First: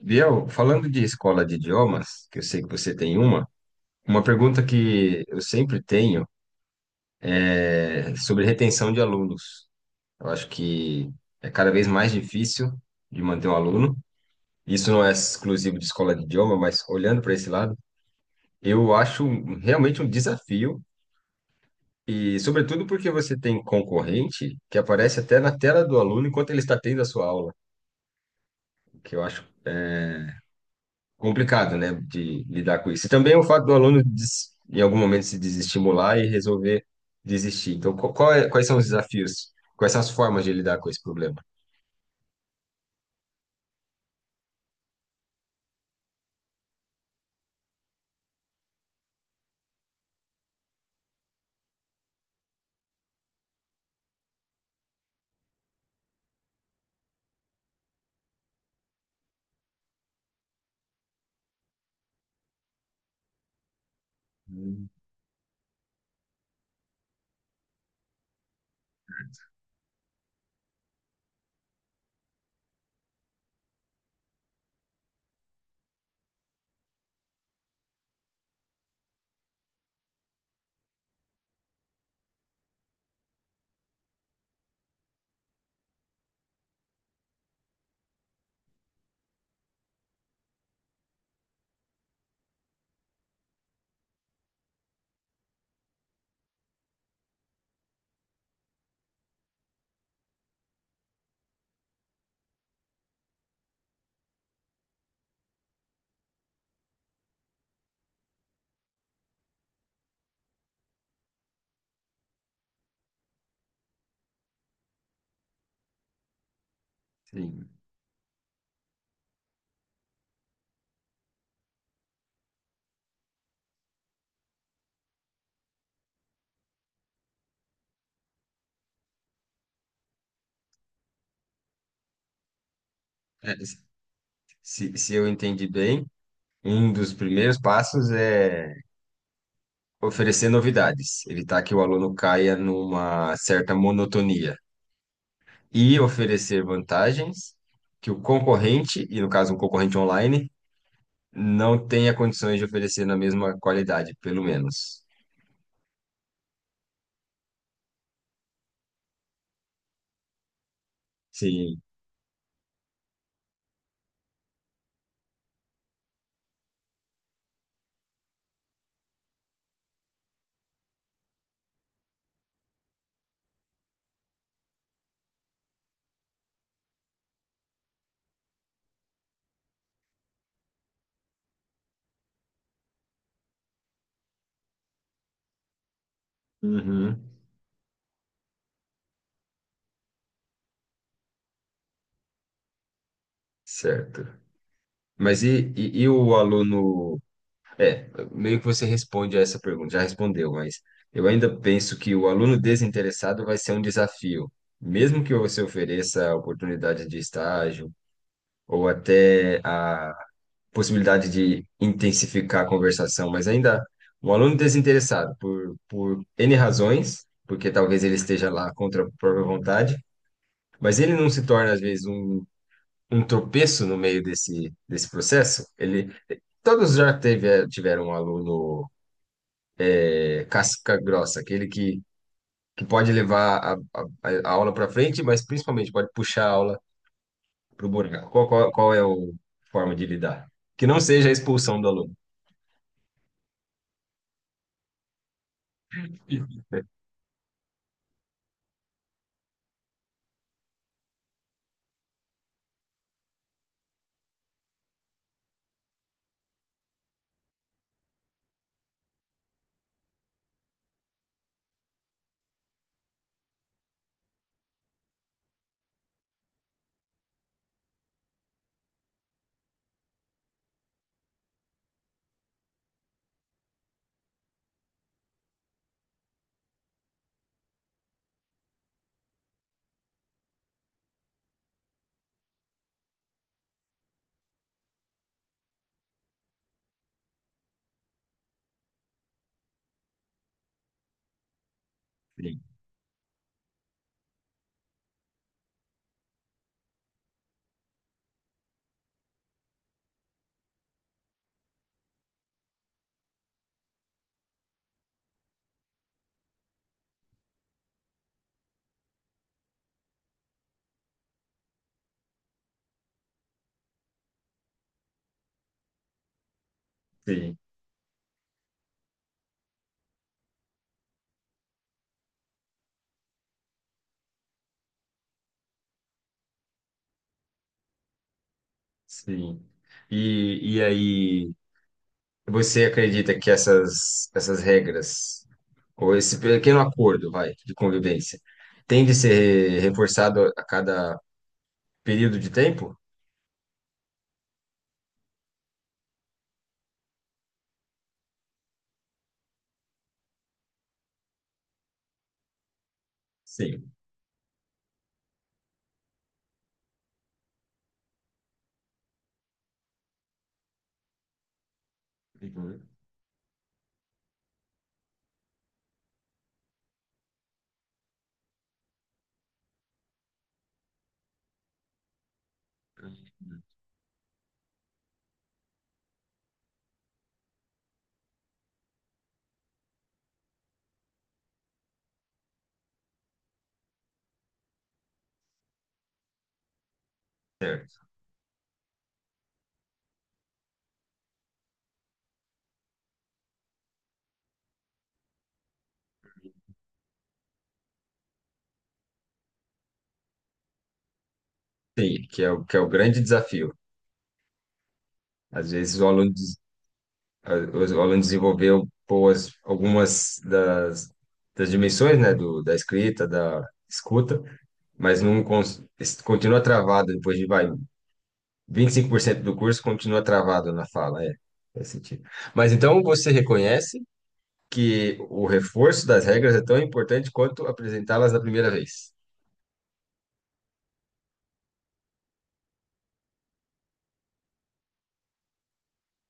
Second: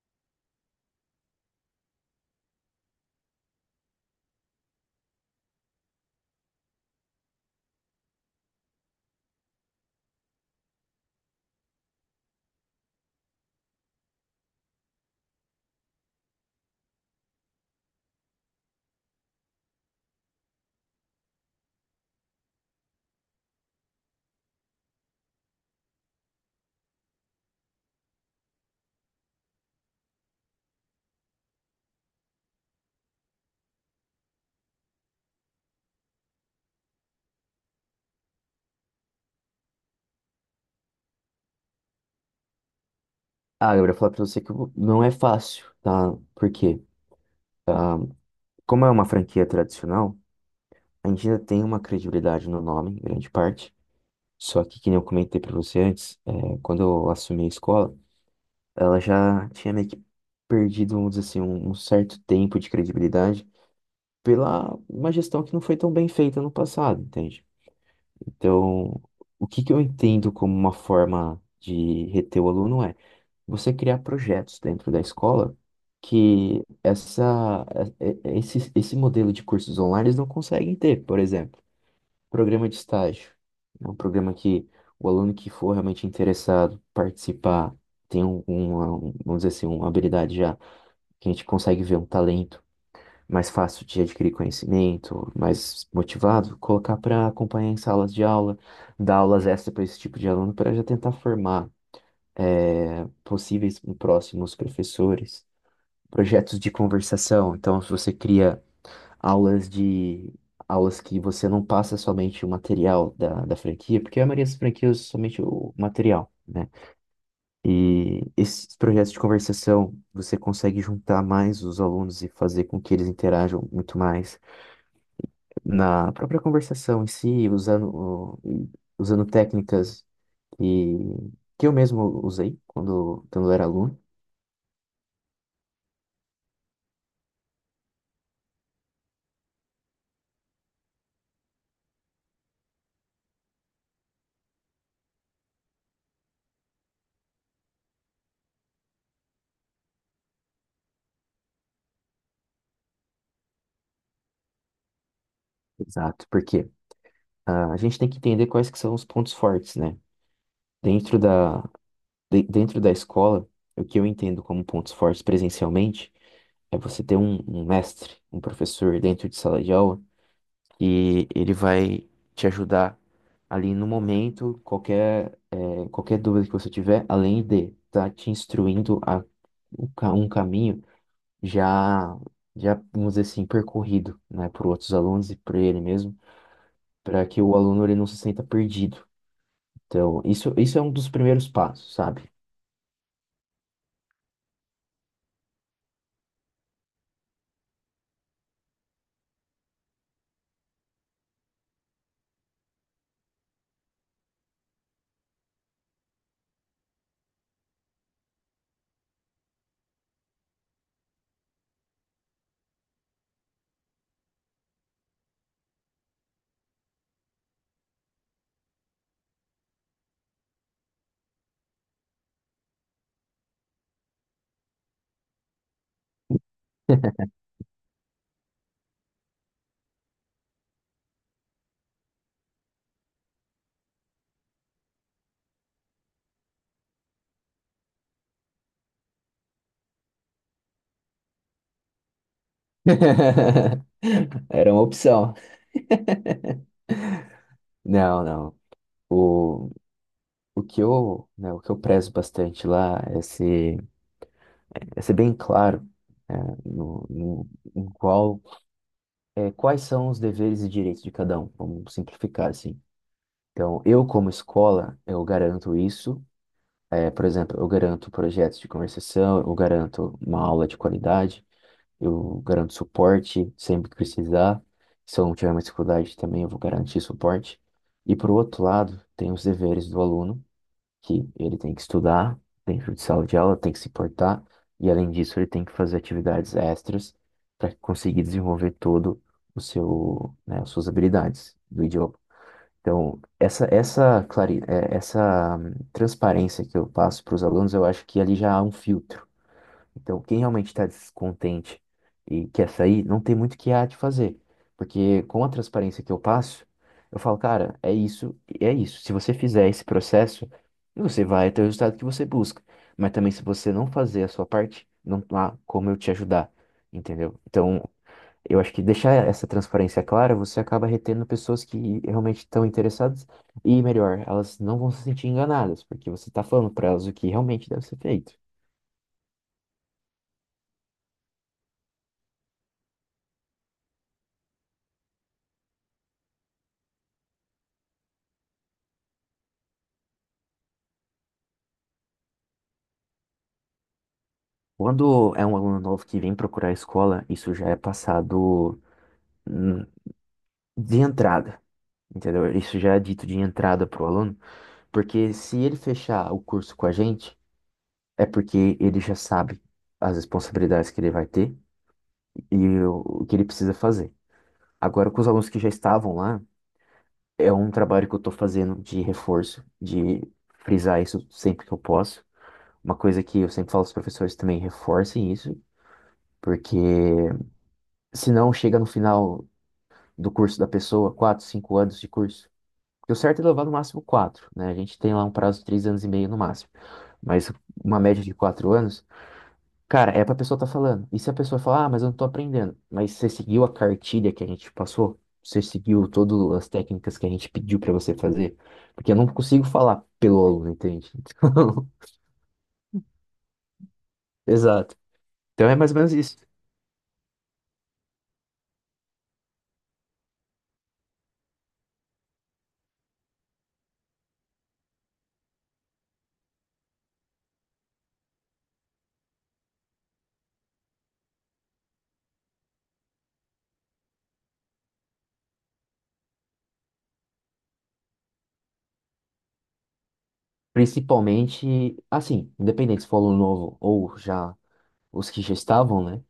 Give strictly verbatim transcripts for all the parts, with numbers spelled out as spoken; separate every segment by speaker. Speaker 1: Biel, falando de escola de idiomas, que eu sei que você tem uma, uma pergunta que eu sempre tenho é sobre retenção de alunos. Eu acho que é cada vez mais difícil de manter um aluno. Isso não é exclusivo de escola de idioma, mas olhando para esse lado, eu acho um- realmente um desafio, e sobretudo porque você tem concorrente que aparece até na tela do aluno enquanto ele está tendo a sua aula, o que eu acho complicado, né, de lidar com isso. E também é o fato do aluno, des- em algum momento, se desestimular e resolver desistir. Então, qu- qual é- quais são os desafios? Quais são as formas de lidar com esse problema?
Speaker 2: Ah, eu ia falar pra você que eu- não é fácil, tá? Porque, como é uma franquia tradicional, a gente ainda tem uma credibilidade no nome, em grande parte. Só que, que nem eu comentei pra você antes, é, quando eu assumi a escola, ela já tinha meio que perdido, vamos dizer assim, um, um certo tempo de credibilidade pela
Speaker 1: Hum.
Speaker 2: uma gestão que não foi tão bem feita no passado, entende? Então, o que que eu entendo como uma forma de reter o aluno é você criar projetos dentro da escola que essa, eh, eh, esse, esse modelo de cursos online eles não conseguem ter. Por exemplo, programa de estágio. É um programa que o aluno que for realmente interessado participar tem um, uma, um- vamos dizer assim, uma habilidade já que a gente consegue ver um talento mais fácil de adquirir conhecimento, mais motivado, colocar para acompanhar em salas de aula, dar aulas extra para esse tipo de aluno, para já tentar formar eh, possíveis e próximos professores, projetos de conversação. Então, se você cria aulas de aulas que você não passa somente o material da, da franquia, porque a maioria das franquias usa somente o material, né?
Speaker 1: Sim.
Speaker 2: E esses projetos de conversação, você consegue juntar mais os alunos e fazer com que eles interajam muito mais na própria conversação em si, usando, o- usando técnicas que, que eu mesmo usei quando, quando eu
Speaker 1: É,
Speaker 2: era aluno.
Speaker 1: se, se eu entendi bem, um dos primeiros passos é oferecer novidades, evitar que o aluno caia numa certa monotonia e oferecer vantagens que o concorrente, e no caso um concorrente online, não tenha condições de oferecer na mesma qualidade, pelo menos.
Speaker 2: Exato, porque ah, a gente tem que entender quais que são os pontos fortes, né? Dentro da,
Speaker 1: Sim.
Speaker 2: de- Dentro da escola, o que eu entendo como pontos fortes presencialmente é você ter um, um mestre, um professor dentro de sala de aula, e ele vai te ajudar ali no momento, qualquer, eh, qualquer dúvida que você tiver, além de estar te instruindo a um ca- um caminho já, já, vamos dizer assim, percorrido, né, por outros alunos e por ele mesmo,
Speaker 1: Uhum.
Speaker 2: para que o aluno ele não se sinta perdido. Então, isso, isso é um dos primeiros passos, sabe?
Speaker 1: Certo. Mas e, e, e o aluno? É, meio que você responde a essa pergunta, já respondeu, mas eu ainda penso que o aluno desinteressado vai ser um desafio. Mesmo que você ofereça a oportunidade de estágio ou até a possibilidade de intensificar a conversação, mas ainda um aluno desinteressado por, por N razões, porque talvez ele esteja lá contra a própria vontade, mas ele não se torna, às vezes, um um tropeço no meio desse, desse processo. Ele, todos já teve, eh, tiveram um aluno é, casca grossa, aquele que, que pode levar a, a, a aula para frente, mas principalmente pode puxar a aula para o buraco. Qual, qual, qual é a forma de lidar? Que não seja a expulsão do aluno.
Speaker 2: Era uma opção. Não, não. O, o que eu, né, o que eu prezo bastante lá é ser, é ser bem claro, né, no, no, em qual é, quais são os deveres e direitos de cada um? Vamos simplificar assim. Então, eu como escola, eu garanto isso. É, por exemplo, eu garanto projetos de conversação, eu garanto uma aula de qualidade, eu garanto suporte sempre que precisar. Se eu não tiver mais dificuldade também, eu vou garantir suporte. E por outro lado, tem os deveres do aluno, que ele tem que estudar dentro de sala de aula, tem que se portar, e além disso, ele tem que fazer atividades extras para conseguir desenvolver todo o seu, né, as suas habilidades do idioma.
Speaker 1: Sim,
Speaker 2: Então, essa, essa, clare... eh, essa hum, transparência que eu passo para os alunos, eu acho que ali já há um filtro. Então, quem realmente está descontente e quer sair, não tem muito o que há de fazer. Porque com a transparência que eu passo, eu falo, cara, é isso, é isso. Se você fizer esse processo, você vai ter o resultado que você busca. Mas também se você não fazer a sua parte, não há como eu te ajudar, entendeu?
Speaker 1: sim,
Speaker 2: Então, eu acho que deixar essa transparência clara, você acaba retendo pessoas que realmente estão interessadas e, melhor, elas não vão se sentir enganadas, porque você está falando para elas o que realmente deve ser feito.
Speaker 1: sim. E, e aí, você acredita que essas, essas regras, ou esse pequeno acordo, vai, de convivência, tem de ser reforçado a cada período de tempo?
Speaker 2: Quando é um aluno novo que vem procurar a escola, isso já é passado, hum, de entrada, entendeu? Isso já é dito de entrada
Speaker 1: Sim.
Speaker 2: para o aluno, porque se ele fechar o curso com a gente, é porque ele já sabe as responsabilidades que ele vai ter e
Speaker 1: Uhum.
Speaker 2: o o que ele precisa fazer. Agora, com os alunos que já estavam lá, é um trabalho que eu estou fazendo de reforço, de frisar isso sempre que eu posso. Uma coisa que eu sempre falo aos professores também, reforcem isso, porque senão chega no final. do curso da pessoa, quatro, cinco anos de curso. Porque o certo é levar no máximo quatro, né? A gente tem lá um prazo de três anos e meio no máximo, mas
Speaker 1: Certo.
Speaker 2: uma média de quatro anos, cara, é pra pessoa estar tá falando. E se a pessoa falar, ah, mas eu não tô aprendendo, mas você seguiu a cartilha que a gente passou? Você seguiu todas as técnicas que a gente pediu pra você fazer? Porque eu não consigo falar pelo aluno, entende?
Speaker 1: Sim, que é o, que é o grande desafio.
Speaker 2: Então, exato. Então
Speaker 1: Às
Speaker 2: é mais ou
Speaker 1: vezes o
Speaker 2: menos
Speaker 1: aluno,
Speaker 2: isso.
Speaker 1: des- a- o aluno desenvolveu boas, algumas das, das dimensões, né, do, da escrita, da escuta, mas não cons- es- continua travado depois de, vai, vinte e cinco por cento do curso continua travado na fala, é, faz sentido. Mas então você reconhece que o reforço das regras é tão importante quanto apresentá-las da primeira vez.
Speaker 2: Principalmente, assim, independente se for aluno novo ou já os que já estavam, né?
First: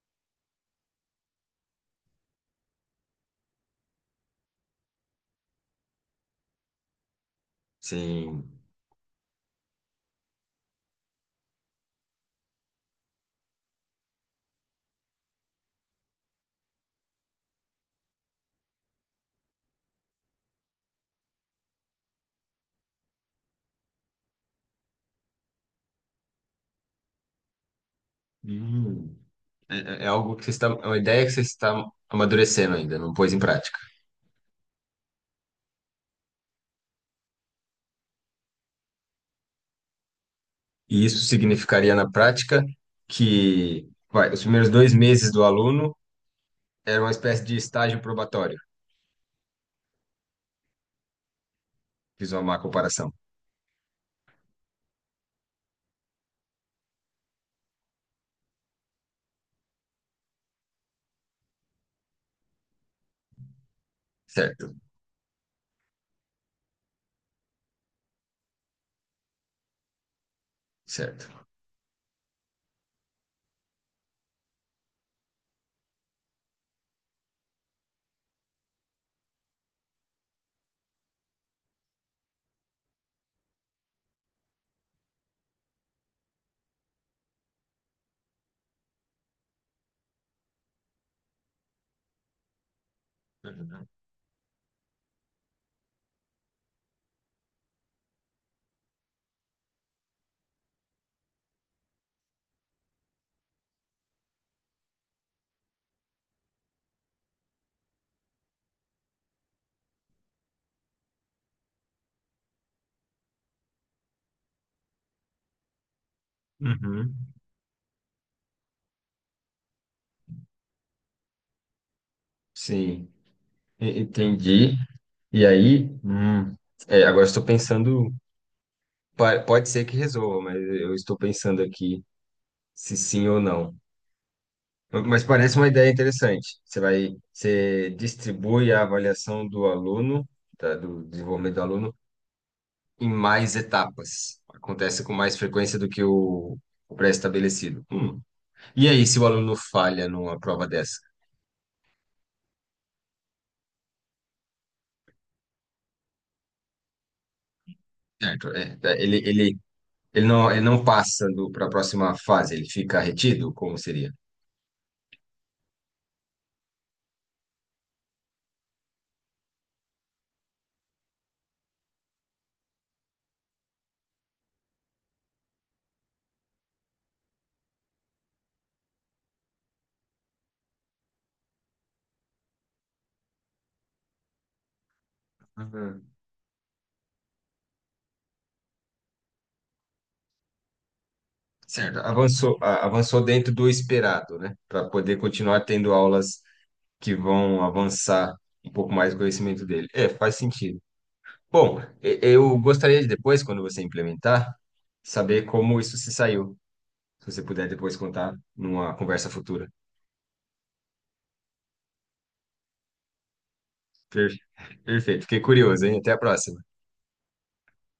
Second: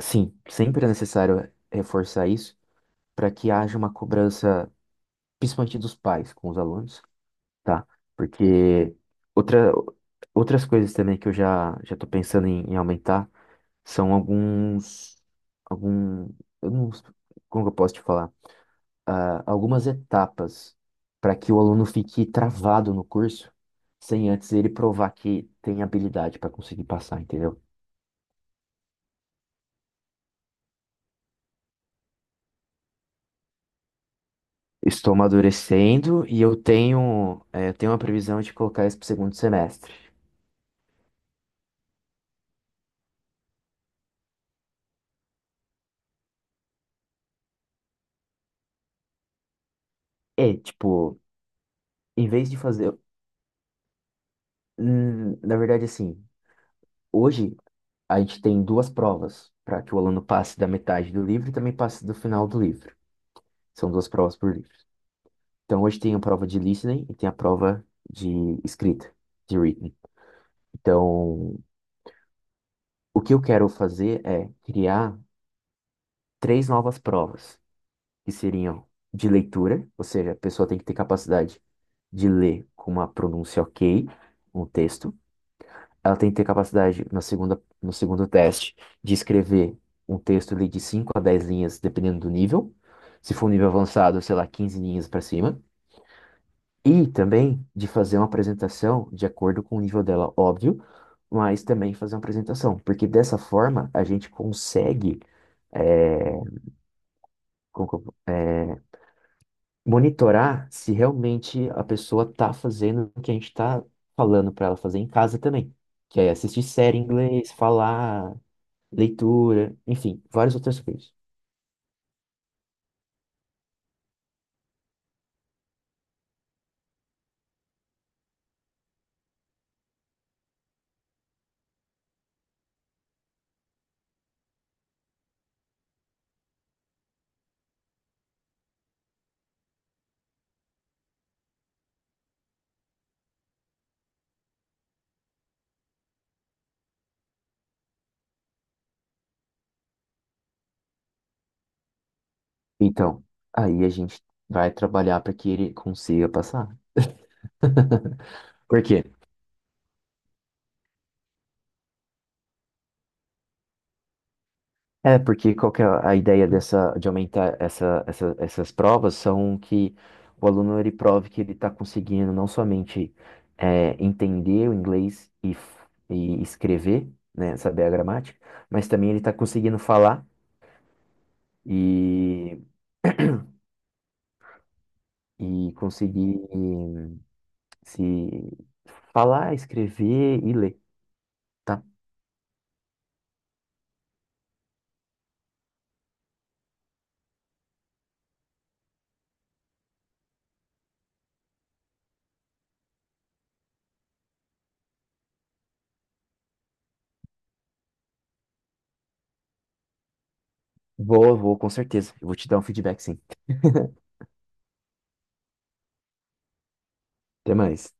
Speaker 2: Sim, sempre é necessário reforçar isso para que haja uma cobrança, principalmente dos pais com os alunos, tá?
Speaker 1: Sim.
Speaker 2: Porque outra, outras coisas também que eu já já estou pensando em, em aumentar são alguns algum eu não, como que eu posso te falar? Ah, algumas etapas para que o aluno fique travado no curso sem antes ele provar que tem habilidade para conseguir passar, entendeu?
Speaker 1: É é é algo que você está, é uma ideia que você está amadurecendo ainda, não pôs em prática.
Speaker 2: Estou amadurecendo e eu tenho, é, eu tenho uma previsão de colocar isso pro segundo semestre.
Speaker 1: E isso significaria na prática que, vai, os primeiros dois meses do aluno era uma espécie de estágio probatório.
Speaker 2: É, tipo, em
Speaker 1: Fiz uma
Speaker 2: vez de
Speaker 1: má
Speaker 2: fazer.
Speaker 1: comparação.
Speaker 2: hum, na verdade, assim, hoje a gente tem duas provas para que o aluno passe da metade do livro e também passe do final do livro. São duas provas por livro.
Speaker 1: Certo,
Speaker 2: Então, hoje tem a prova de listening e tem a prova de escrita, de written.
Speaker 1: certo.
Speaker 2: Então, o que eu quero fazer é criar três novas provas. que seriam de leitura, ou seja, a pessoa tem que ter capacidade de ler com uma pronúncia ok um texto. Ela tem que ter capacidade, na segunda, no segundo teste, de escrever um texto ali de cinco a dez linhas, dependendo do nível. Se for um nível
Speaker 1: Uhum.
Speaker 2: avançado, sei lá, quinze linhas para cima. E também de fazer uma apresentação de acordo com o nível dela, óbvio, mas também fazer uma apresentação, porque dessa forma a gente consegue, é, como que eu- monitorar se realmente a pessoa tá fazendo o que a gente tá falando para ela fazer em casa também, que é assistir série em
Speaker 1: Uhum.
Speaker 2: inglês, falar, leitura, enfim, várias outras coisas.
Speaker 1: Sim, e- entendi. E aí, hum, é, agora estou pensando, pa- pode ser que resolva, mas eu estou pensando aqui se sim ou não. Mas parece uma ideia interessante. Você vai, você distribui a avaliação do aluno, tá, do desenvolvimento do aluno, em mais etapas. Acontece com mais frequência do que o, o pré-estabelecido. Hum. E aí, se o aluno falha numa prova dessa?
Speaker 2: Então, aí a gente vai trabalhar para que ele consiga passar.
Speaker 1: Certo, é, tá,
Speaker 2: Porque
Speaker 1: ele, ele, ele não, ele não passa para a próxima fase, ele fica retido? Como seria?
Speaker 2: É, porque qual que é a ideia dessa, de aumentar essa, essa- essas provas são que o aluno ele prove que ele está conseguindo não somente é, entender o inglês e, f- e escrever, né, saber a gramática, mas também ele está conseguindo falar e, e
Speaker 1: Uhum.
Speaker 2: conseguir se falar, escrever e ler, tá?
Speaker 1: Certo, avançou, a- avançou dentro do esperado, né? Para poder continuar tendo aulas que vão avançar um pouco mais o conhecimento dele. É, faz sentido. Bom, e- eu gostaria de depois, quando você implementar, saber como isso se saiu. Se você puder depois contar numa conversa futura.
Speaker 2: Boa, vou com certeza. Eu vou te dar um feedback, sim.
Speaker 1: Per- Perfeito, fiquei curioso, hein? Até a próxima.
Speaker 2: Até mais.